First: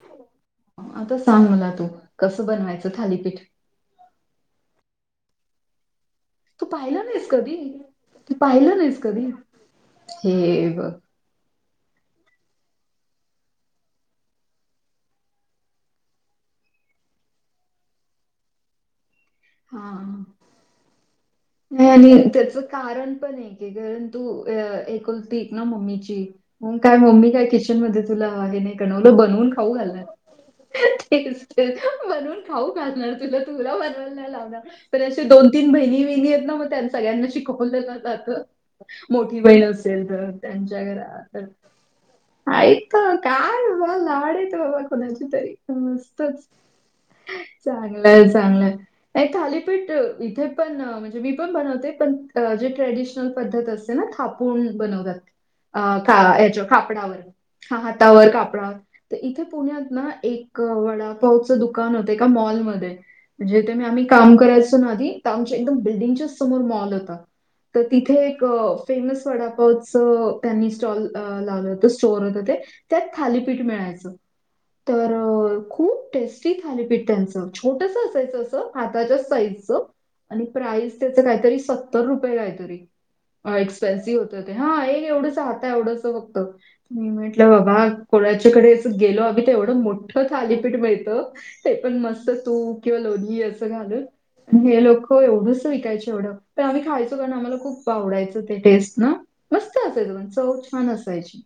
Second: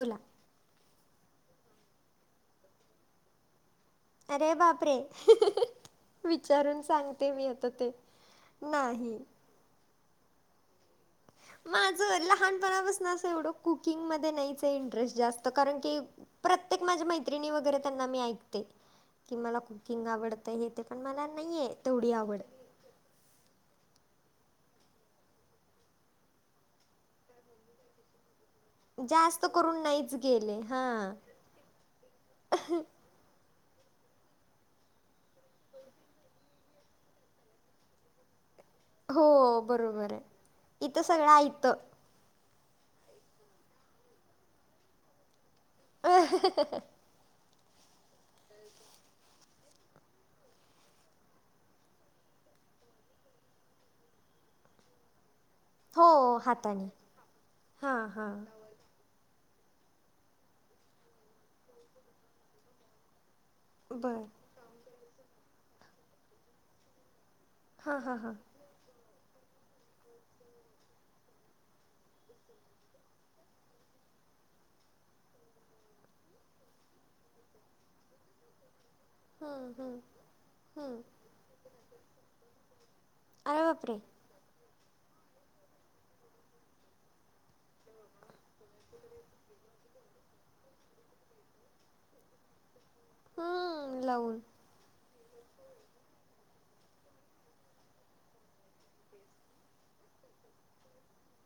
तुला आता सांग मला तू कंस बनवायचं थालीपीठ! अरे बापरे! हहहह तू विचारून पाहिलं नाहीस सांगते. मी कधी? आता ते नाही. हं बघ माझं लहानपणापासून असं एवढं कुकिंगमध्ये नाहीचे हे इंटरेस्ट जास्त कारण की प्रत्येक माझ्या मैत्रिणी वगैरे त्यांना मी ऐकते की मला कुकिंग हां. आवडते. हे ते पण मला नाहीये. नाही आणि त्याच कारण पण आहे. की कारण तू एकुलती एक ना मम्मीची मग काय मम्मी काय किचन मध्ये तुला हे नाही. नवरा जास्त बनून खाऊ करून घालणार. नाहीच गेले हहह हां तेच बनवून खाऊ घालणार तुला तुला बनवायला नाही. लावणार तर अशा दोन तीन बहिणी बहिणी मग त्यां सगळ्यांना शिकवून दिला जात. मोठी हो बहीण असेल. बरोबर तर त्यांच्या आहे इथं घरात सगळं तर ऐतं आय क काय बाबा लाड आहे. कोणाचे तरी बाबा कोणाचे तरी मस्तच. चांगलंय, चांगलंय नाही. थालीपीठ इथे पण म्हणजे मी पण बनवते. पण जे ट्रेडिशनल पद्धत असते ना थापून बनवतात. अ का हो याच्या हाताने कापडावर हा हां हातावर हां कापडावर तर इथे पुण्यात ना एक वडापावचं दुकान होत. एका मॉलमध्ये जिथे आम्ही बरं काम करायचो. ना आधी तर आमच्या एकदम बिल्डिंगच्याच समोर मॉल होता. तर हां तिथे हां हां एक अ फेमस वडापावच त्यांनी स्टॉल लावलं होत. स्टोअर होतं ते त्यात थालीपीठ मिळायचं! तर खूप टेस्टी थालीपीठ त्याचं छोटस असायचं. हाताच्या हम्म, साईजच हम्म, प्राईस हम्म. त्याच काय तरी सत्तर रुपये काय तरी अ अरे बापरे एक्सपेन्सिव हा एक एवढंच हाता एवढंस फक्त मी म्हटलं बाबा कोणाच्याकडे गेलो आम्ही तर एवढं मोठं थालीपीठ मिळतं. ते पण मस्त तूप किंवा लोणी असं हम्म लावून घालून हे लोक हो एवडूस विकायच एवढं, ते आम्ही खायचो कारण आम्हाला खूप आवडायचं ते टेस्ट ना. मस्त असायच पण, चव छान असायची.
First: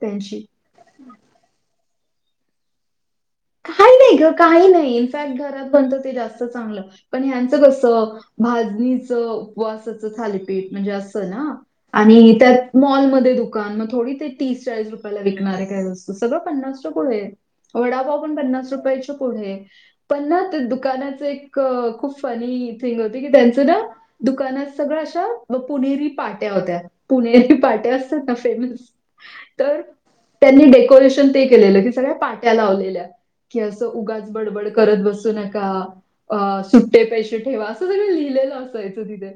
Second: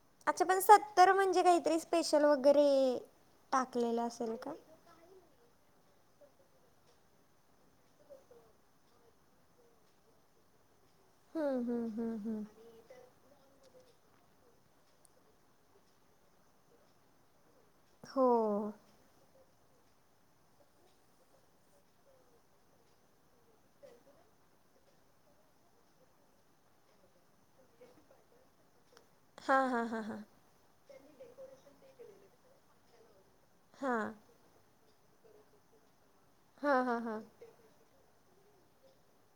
त्यांची. अच्छा! पण सत्तर म्हणजे काहीतरी स्पेशल वगैरे काही टाकलेलं नाही ग, असेल का? काही नाही. इन्फॅक्ट घरात बनत ते जास्त चांगलं पण ह्यांचं कसं? भाजणीच, उपवासाचं थालेपीठ म्हणजे अस [unintelligible] ना हं, हं, हं, आणि हं. त्यात मॉलमध्ये दुकान मग थोडी ते तीस चाळीस रुपयाला विकणारे काय वस्तु सगळं पन्नास च्या पुढे. वडापाव पण हो. पन्नास रुपयाचे पुढे. पण ना ते दुकानाच एक खूप फनी थिंग होती की त्यांचं ना दुकानात सगळं अशा पुणेरी पाट्या होत्या पुणेरी पाट्या असतात ना फेमस हां, तर हां, हां, हां. त्यांनी डेकोरेशन ते केलेलं की सगळ्या पाट्या लावलेल्या की असं हां. उगाच बडबड करत बसू नका. अ हां, हां, सुट्टे हां. पैसे ठेवा. सगळं लिहिलेलं असायचं तिथे.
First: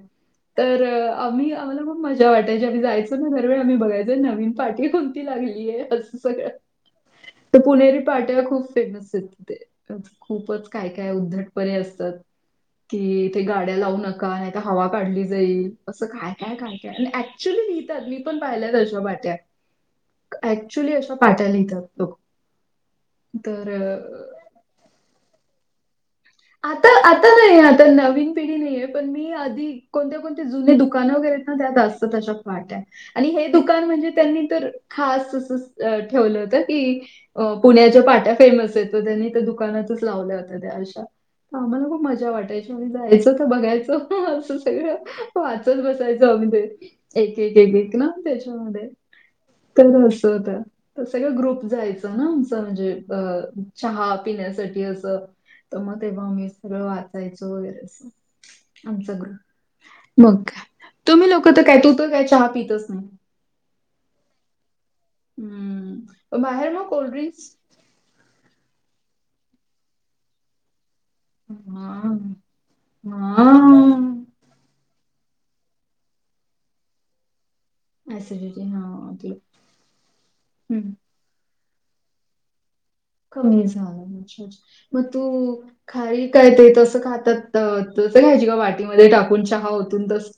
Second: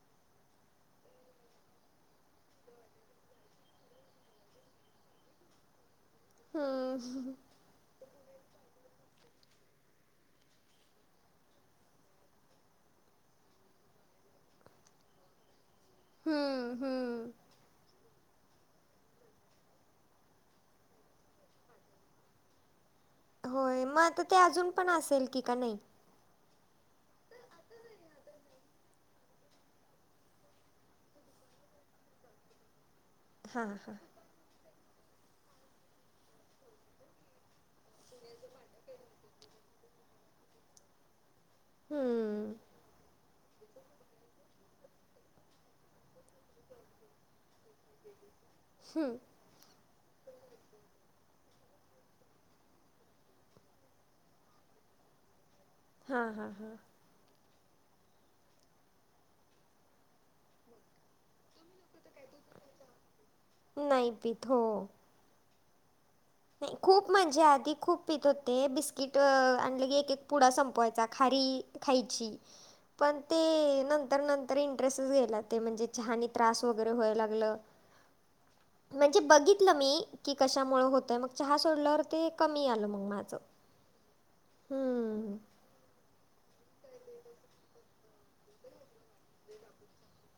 तर आम्ही आम्हाला पण मजा वाटायची आम्ही जायचो ना दर वेळ आम्ही बघायचो नवीन पाठी हून ती लागलीये अस सगळे हम्म! हह! त्या पुणेरी पाट्या खूप फेमस ये ते. खूपच काय काय उद्धटपणे असतात. कि इथे गाड्या लावू नका. नाही तर हवा काढली जाईल. असं काय काय काय हं, काय आणि हं. ऍक्च्युली लिहितात मी मी पण पाहिल्यात अशा पाट्या, ऍक्च्युली अशा पाट्या लिहितात लोक. होय मग आता तर ते अजून पण असेल की, का नाही. आता आता नाही आता नवीन पिढी नाहीये पण मी आधी कोणत्या कोण तते जुने दुकानं वगैरेे येत ना त्यात असतांत अश्या पाट्या. आणि हे हां, दुकान हां. म्हणजे, त्यांनी तर खास अस ठेवलं होत की, अ पुण्याच्या पाट्या फेमस येत तर त्यांनी त्या दुकानातच लावल्या होत्या त्या अश्या. आम्हाला खूप मजा हं, वाटायची आणि जायचं तर बघायचं असं सगळं वाचत बसायचं. [inaudible] एक एक एक एक ना त्याच्यामध्ये हं. तर असं होत. तर सगळं ग्रुप जायचा ना आमचा म्हणजे अ- चहा पिण्यासाठी असं. तर मग तेवा हां, आमी हां, हां. सगळं वाचायचो वगैरे अस. आमचं ग्रुप मग काय तुम्ही लोक तर काय तू तर काय चहा पितच नाही. नाही पित हो. हू नाही खूप म्हणजे आधी खूप पीत होते बिस्किट आणलं की एक एक पुडा संपवायचा. खारी हां. खायची पण ते नत नंतर हां. नंतर इंटरेस्टच गेला ते म्हणजे चहानी त्रास वगैरे व्हायला लागलं. ॲसिडिटी. हां. म्हणजे तुला बघितलं मी की कशामुळे हं. होत चहा सोडल्यावर वर ते कमी आलं मग माझ. कमी झालं अछा मग तू खारी काय ते तंस खातात तस खायची का वाटीमध्ये टाकून चहा ओतून तस.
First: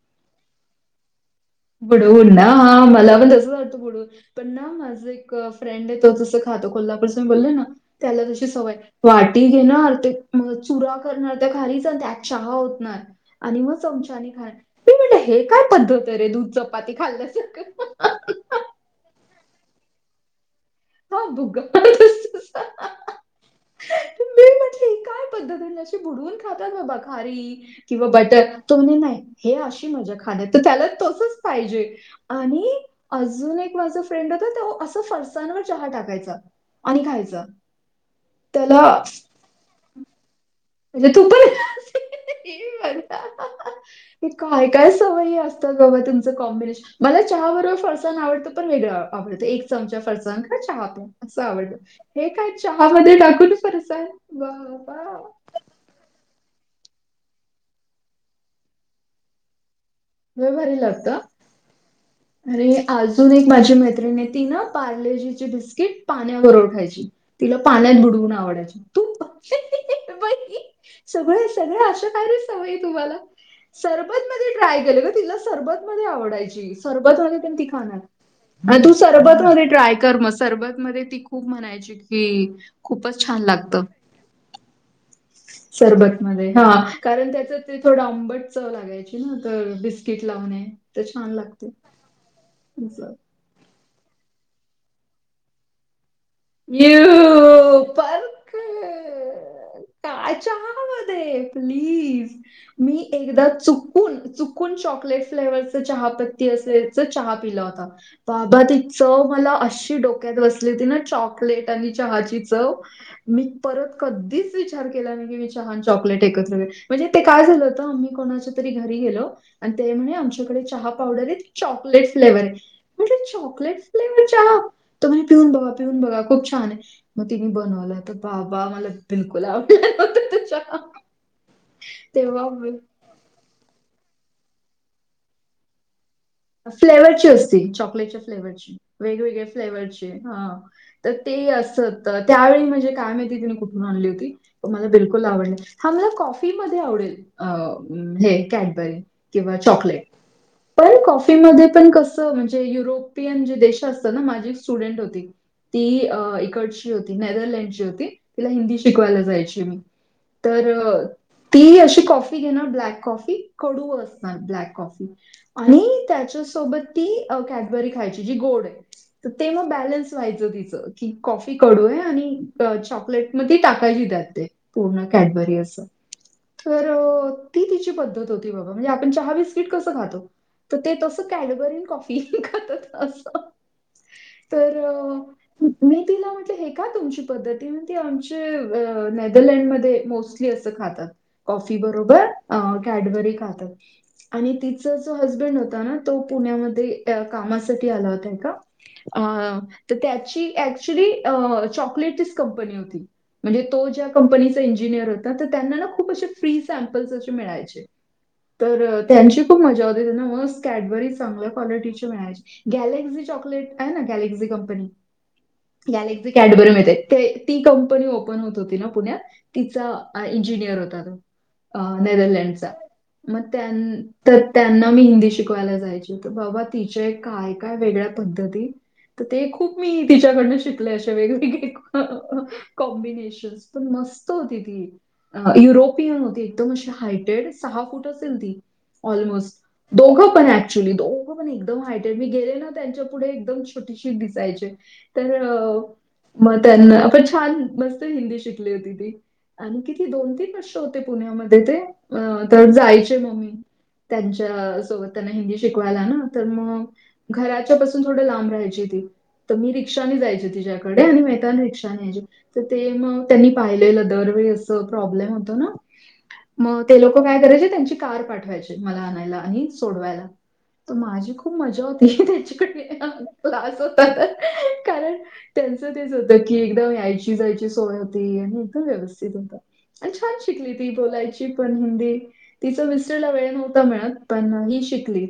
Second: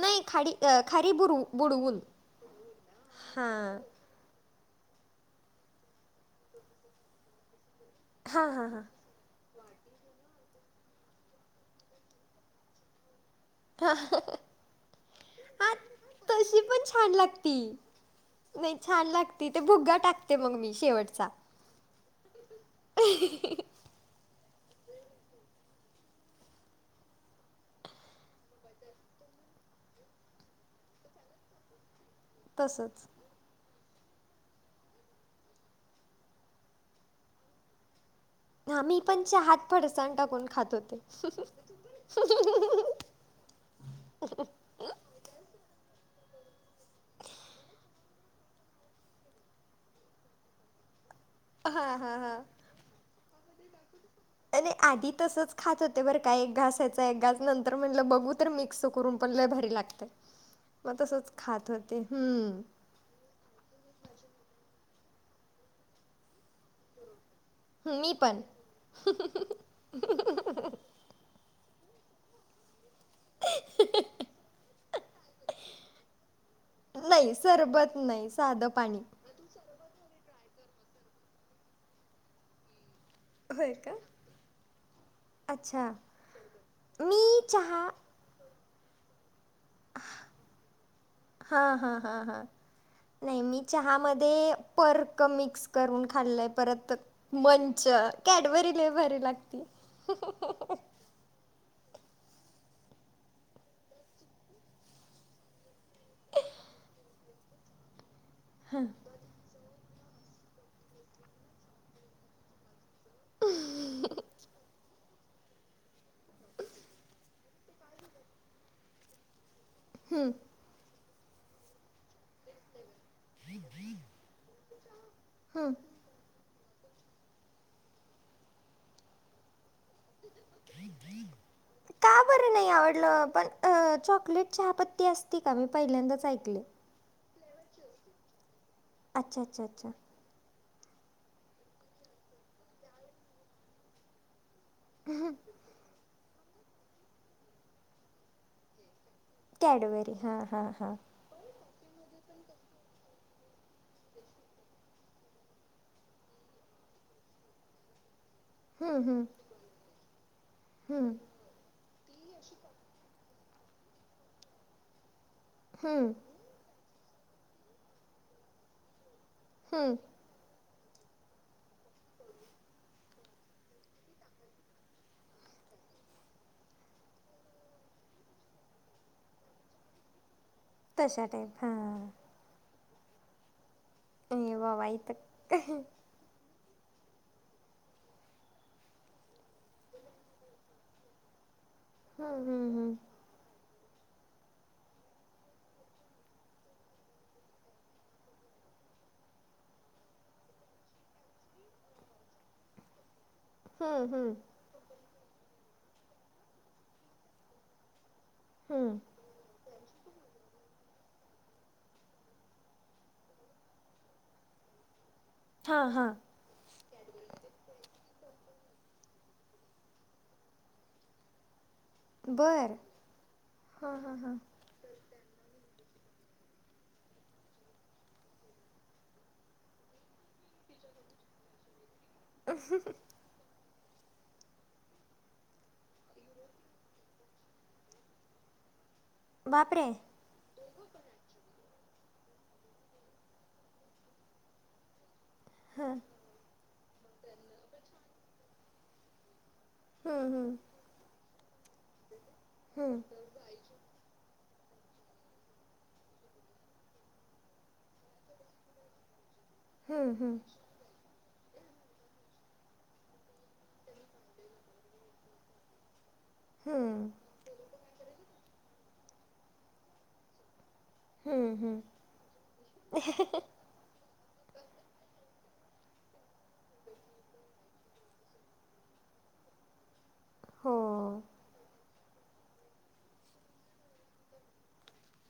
नाही खााडी अ खारी बुडू. बुडवून ना हा मला पण तसच आवडत हां बुडवून. पण ना माझा एक फ्रेंड आहे तो तसं खातो. कोलापूरचाये मी बोलले ना त्याला तशी हां हां सवय. हां वाटी घेणार ते मग चुरा करणार त्या खारीचा त्यात चहा होतणार. आणि मग चमचानी खानार. मी म्हटल हे काय पद्धत रे दूध ती पण चपाती छान लागती खाल्ल्यासारखं?" नाही छान लागती ते भुगा टाक ते मग मी हा शेवटचा भुगा. मी म्हटली ही काय पद्धत? अशी बुडवून खातात बाबा खारी. किंवा बटर तुला नाही माहित हे अशी मजा खाण्यात त्याला तसच पाहिजे. आणि तसंच अजून एक माझा फ्रेंड होता. तो असं फरसणवर चहा टाकायचा. आणि खायचा. त्याला आम्ही मी पण चहात फडसाण टाकून. खात होते. म्हणजे तू पण हे काय काय सवयी अस [unintelligible] मला चहा बरोबर फरसाण आवडतं पण वेगळां आपलं ते एक चमचा फरसाण का चहा पिऊन. असं आवडत हां हां हे हां. काय चहा मध्ये टाकून फरसाण नाही वाह! नाही आधी वाह! तसचं. खात होते बरं काय एक घास याचं एक घास, नंतर म्हटलं बघू तर मिक्स करून पण लय भारी लागतंय. लय भारी म लागतं. तसच खात होते. हम्म आणि अजून एक माझी मैत्रिने ती ना पार्लेजीची बिस्किट पाण्या बरोबर खायची. तिला पाण्यात मी बुडवून पण आवडायचे. तू सगळे- सगळे असं काय रे? सवई तुम्हाला सरबत मध्ये ड्रायफ्रूट तिला सरबत मध्ये आवडायची, नाही सरबतमध्ये ती सरबत खाणार. नाही साधं तू पाणी. सरबत मध्ये ट्राय कर मस्त. सरबत मध्ये ती खूप म्हणायची, की खूपच छान होय लागत. का? अच्छा सरबत मध्ये, ह मी कारण त्याच ते चहा थोडं अंबट. चव लागायची ना, तर बिस्किट लावणे तर छान लागते हां हां हां हां. ज. नाही मी चहामध्ये पर्क मिक्स करून खाल्लंय. परत यू मंच, पर्क कॅडबरी लय भारी लागती. काय चहामध्ये प्लीज मी एकदा चुूकून -चुकून चॉकलेट फ्लेवर्स. चहापती असलेला, चहापिलेला होता. बाबा ती च मला अशी डोक्यात. तबसली होती ना, चॉकलेट आणि चहा ची चव मी परत कधीचं विचार. केला मी चहा आणि चॉकलेट ऐकत्र म्हणजे, ते काय झालं होतं, आम्ही कोणाच्या तरी घरी गेलो. आणि ते म्हणे, हम्म आमच्याकडे चहा पावडर आहे. चॉकलेट फ्लेवर आहे. म्हणजे चॉकलेट फ्लेवर. चहा तुम्ही पिऊन हम्म. बघा- पिऊन बघा. खूप छान आहे. मग तिने बनवलं, तर बाबा मला बिल्कुल आवडलंनव्हतं ते चहा. [unintelligible] का बरं नाही आवडल. पण चॉकलेट ची चहापती असती, का मी पहिल्यांदाच ऐकले? फ्लेवरची असती, चॉकलेटच्या फ्लेवरची, अच्छा वेगवेगळ्या अच्छा अच्छा फ्लेवरची. हा तर ते अस होतं त्यावेळी म्हणजे काय माहिती? तिने कुठून आणली होती? मला बिल्कुल आवडल नाही, हा मला कॉफी मध्ये आवडेल अ हे कॅडबरी. किंवा चॉकलेट कॅडबरी हां हां पण हां कॉफी. मध्ये पण कस म्हणजे युरोपियन जे देश असतं ना माझी एक स्टुडंट होती. ती अ इकडची होती नेदरलँडची होती. तिला हिंदी हम्म, शिकवायला हम्म, जायची मी तर. हम्म, ती अशी. कॉफी घेणार ब्लॅक कॉफी, कडू असणार ब्लॅक कॉफी आणि. हम्म, त्याच्याोबत ती कॅडबरी खायची जी गोड आहे. तर ते मग हम्म. बलन्स व्हायचं तिचं. कि कॉफी कडूं आहे. आणि चॉकलेट मध्यें ती टाकायचं ची त्यांत ते पूर्ण कॅडबरी असं तरं ती तिची पद्धतं होती बघां म्हणजे आपणं चहा बिस्किट कसं खांतो? तरं ते तसं तशा टाईप कॅडबरीन हां कॉफी खातं असं त... ए बाबा रं इथं मी तिलां म्हटलं हे कां तुमची पद्धती ती आमचे नेदरलँडमध्यें मोस्टली असं खातांत कॉफी बरोबर हम्म, हम्म, कॅडबरी खातांत. आणि तिचं जो हजबंड होतं होतां नां..., तो पुण्यांमध्यें कामांसाठी आंला होतां एकां अं तरं त्यांची ऍक्च्युली चॉकलेटचीचं कंपनी होती. म्हणजे तो हम्म, ज्यां हम्म, हम्म, कंपनीचा इंजिनियर होता. तरं त्यांना खूंप असे फ्री सॅम्पल्स असे मिळायचे हम्म. तरं त्यांची खूंप मजां होती त्यांना मस्तं कॅडबरी चांगल्यां क्वालिटीची मिळांयची गॅलेक्सी चॉकलेट आहे नां गॅलेक्झी कंपनी हां हां गॅलेक्सी कॅडबरी मिळते ती कंपनी ओपन होतं होती नां पुण्यांत तिचां इंजिनियर होतां तो अं नेदरलँडचा बर हां हां हां मगं त्यांना मी हिन्दी शिकवते शिकवांयला जायंचे तरं बाबां तिचे कांय- कांय वेगळ्यां पद्धती तरं ते खूंप मी तिच्याकडून शिकले असे वेगवेगळे कॉम्बिनेशनस पणं मस्तं होती ती अं... युरोपियन होती एकदंम अशी हांयटेड, सहा फूंट असेल ती बापरे ऑलमोस्ट दोघं पणं ऍक्च्युली दोघं पणं एकदंम हायटे मी गेले नां त्यांच्या पुढे एकदंम छोटीशी दिसांयचे तरं हां मगं त्यांनां पणं छान मस्तं हिन्दी शिकली होती ती आणि किती हम्म, दोन तीनं हम्म, वर्ष हो पुण्यांमध्यें ते तरं हम्म, जायचे ममी त्यांच्या सोबतं त्यांना हिन्दी शिकवांयला नां तरं मगं घरांच्या पासूंन थोडं लांब राहांयची ती तरं मी हम्म, रिक्षाने हम्म, जायचं तिच्यांकडे आणि येतांना रिक्षाने यांयचे तरं ते मगं त्यांनी पाहिलेलं दरवेळी असं प्रॉब्लेम होतं नां मगं ते हम्म, लोकं कायं करायचे त्यांची कांर पाठवांयची मलां आणांयला आणि सोडवांयला. ते माझी खूंप हम्म, हम्म. मजां होती त्यांच्याकडे क्लांस होतां तरं त्यांचं तेचं होतं की एकदंम यांयची -जांयची सोय होती आणि एकदंम व्यवस्थित होतं. आणि छान शिकली हो ती बोलांयची पणं हिन्दी तिचं मिस्टरं लां वेळं नव्हतां मिळतं पणं ही शिकली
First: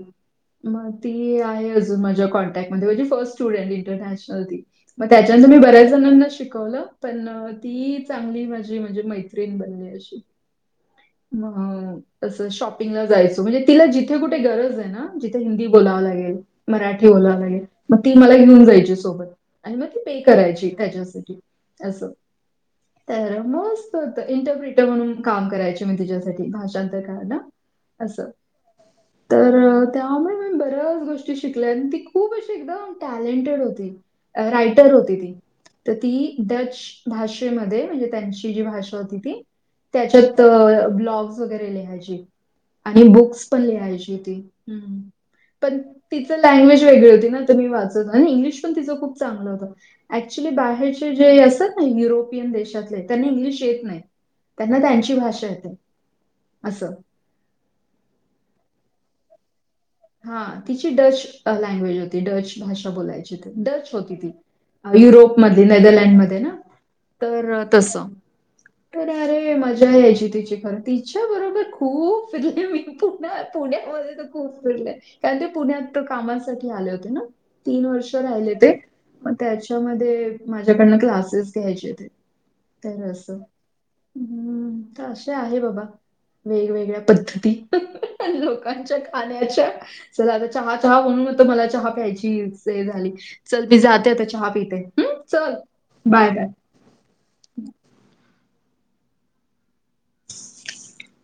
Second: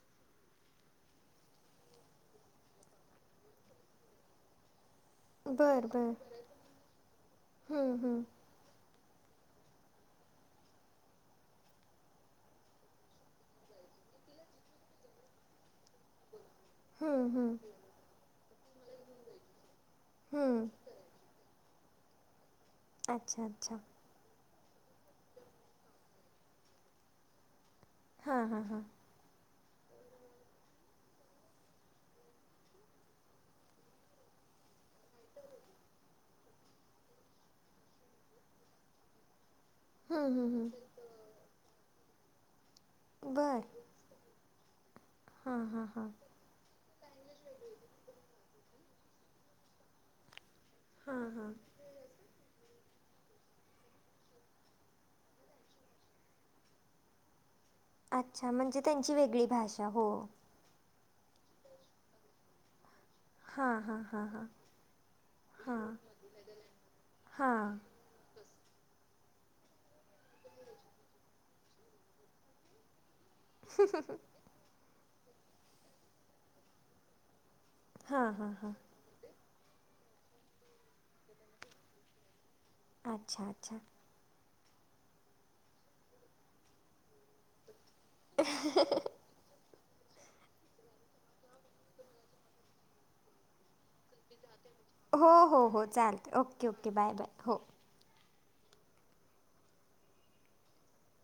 मगं ती आहे अजूंन माझ्यां कॉन्टॅक्ट मं माझी फर्स्ट स्टुडंट इंटरनॅशनल ती मगं त्यांच्यानंतर मी बर बऱ्यांच बर जणांना शिकवलं पणं हम्म, ती हम्म, चांगली माझी म्हणजे मै पणं असं शॉपिंगला जायचं तिला जिथं तिे कुंठे गरजं आहे नां जिथे हिंद बोलावंग मराठी हम्म, बोलावं हम्म, लागेल मगं ती मलां घेऊन जायची सोबतं आणि मगं ती पे करांयची हम्म. त्यांच्यासाठी असं तरं अच्छा अच्छा मस्तं होतं इंटरप्रिट म्हणूंन कामं करांयचे मी तुझ्यांसाठी भाषांतर कारलां हां हां हां तरं त्यांमुळे मी बऱ्यांच गोष्टी शिकल्यां ती खूपचं अशी एकदंम टॅलेंटेड होती रायटंर होती ती तरं ती डचं भाषेमध्यें म्हणजे त्यांची जी भाषा होती ती हं त्यांच्यांत हं हं ब्लॉ बुक वगैरे लिहायची आणि बुक्स बरं पण घ्यायची ती हम्मं हां पणं हां हां ती तर लँग्वेज वेगळी होती ना त मी वाचत आणि इंग्लिश पण तीच खूप चांगलं होतं एकच्युली बाहेर चे हां जे हां असतात ना युरोपियन देशातले त्यांना इंग्लिश येत नाही त्यांना त्यांची भाषा येते. असं अच्छा म्हणजे त्यांची वेगळी भाषा हो हा तिची डच लँग्वेज होती, डच भाषा बोलायची ती, हां डच हां होती हां ती. हां युरोप मध्ये हां नेदरलँडमध्ये ना हां तर तस तर अरे मजा यायची तिची फार, तिच्या बरोबर खूप फिरले मी, खूप नाही पुण्यामध्ये तर खूप फिरले कारण ते पुण्यात कामासाठी आले होते ना तीन वर्ष हां हां राहिले ते हां मग त्याच्यामध्ये माझ्याकडन क्लासेस घ्यायचे ते तर अस अच्छा अच्छा हम्म तर असे आहे बाबा वेगवेगळ्या पद्धती लोकांच्या खाण्याच्या तर, चल आता चहा चहा म्हणून तर मला चहा प्यायची हे झाली चल मी जाते आता मी चहा जाते. पिते हम्म, हो चल हो हो बाय चालत bye okay okay bye bye हो. थ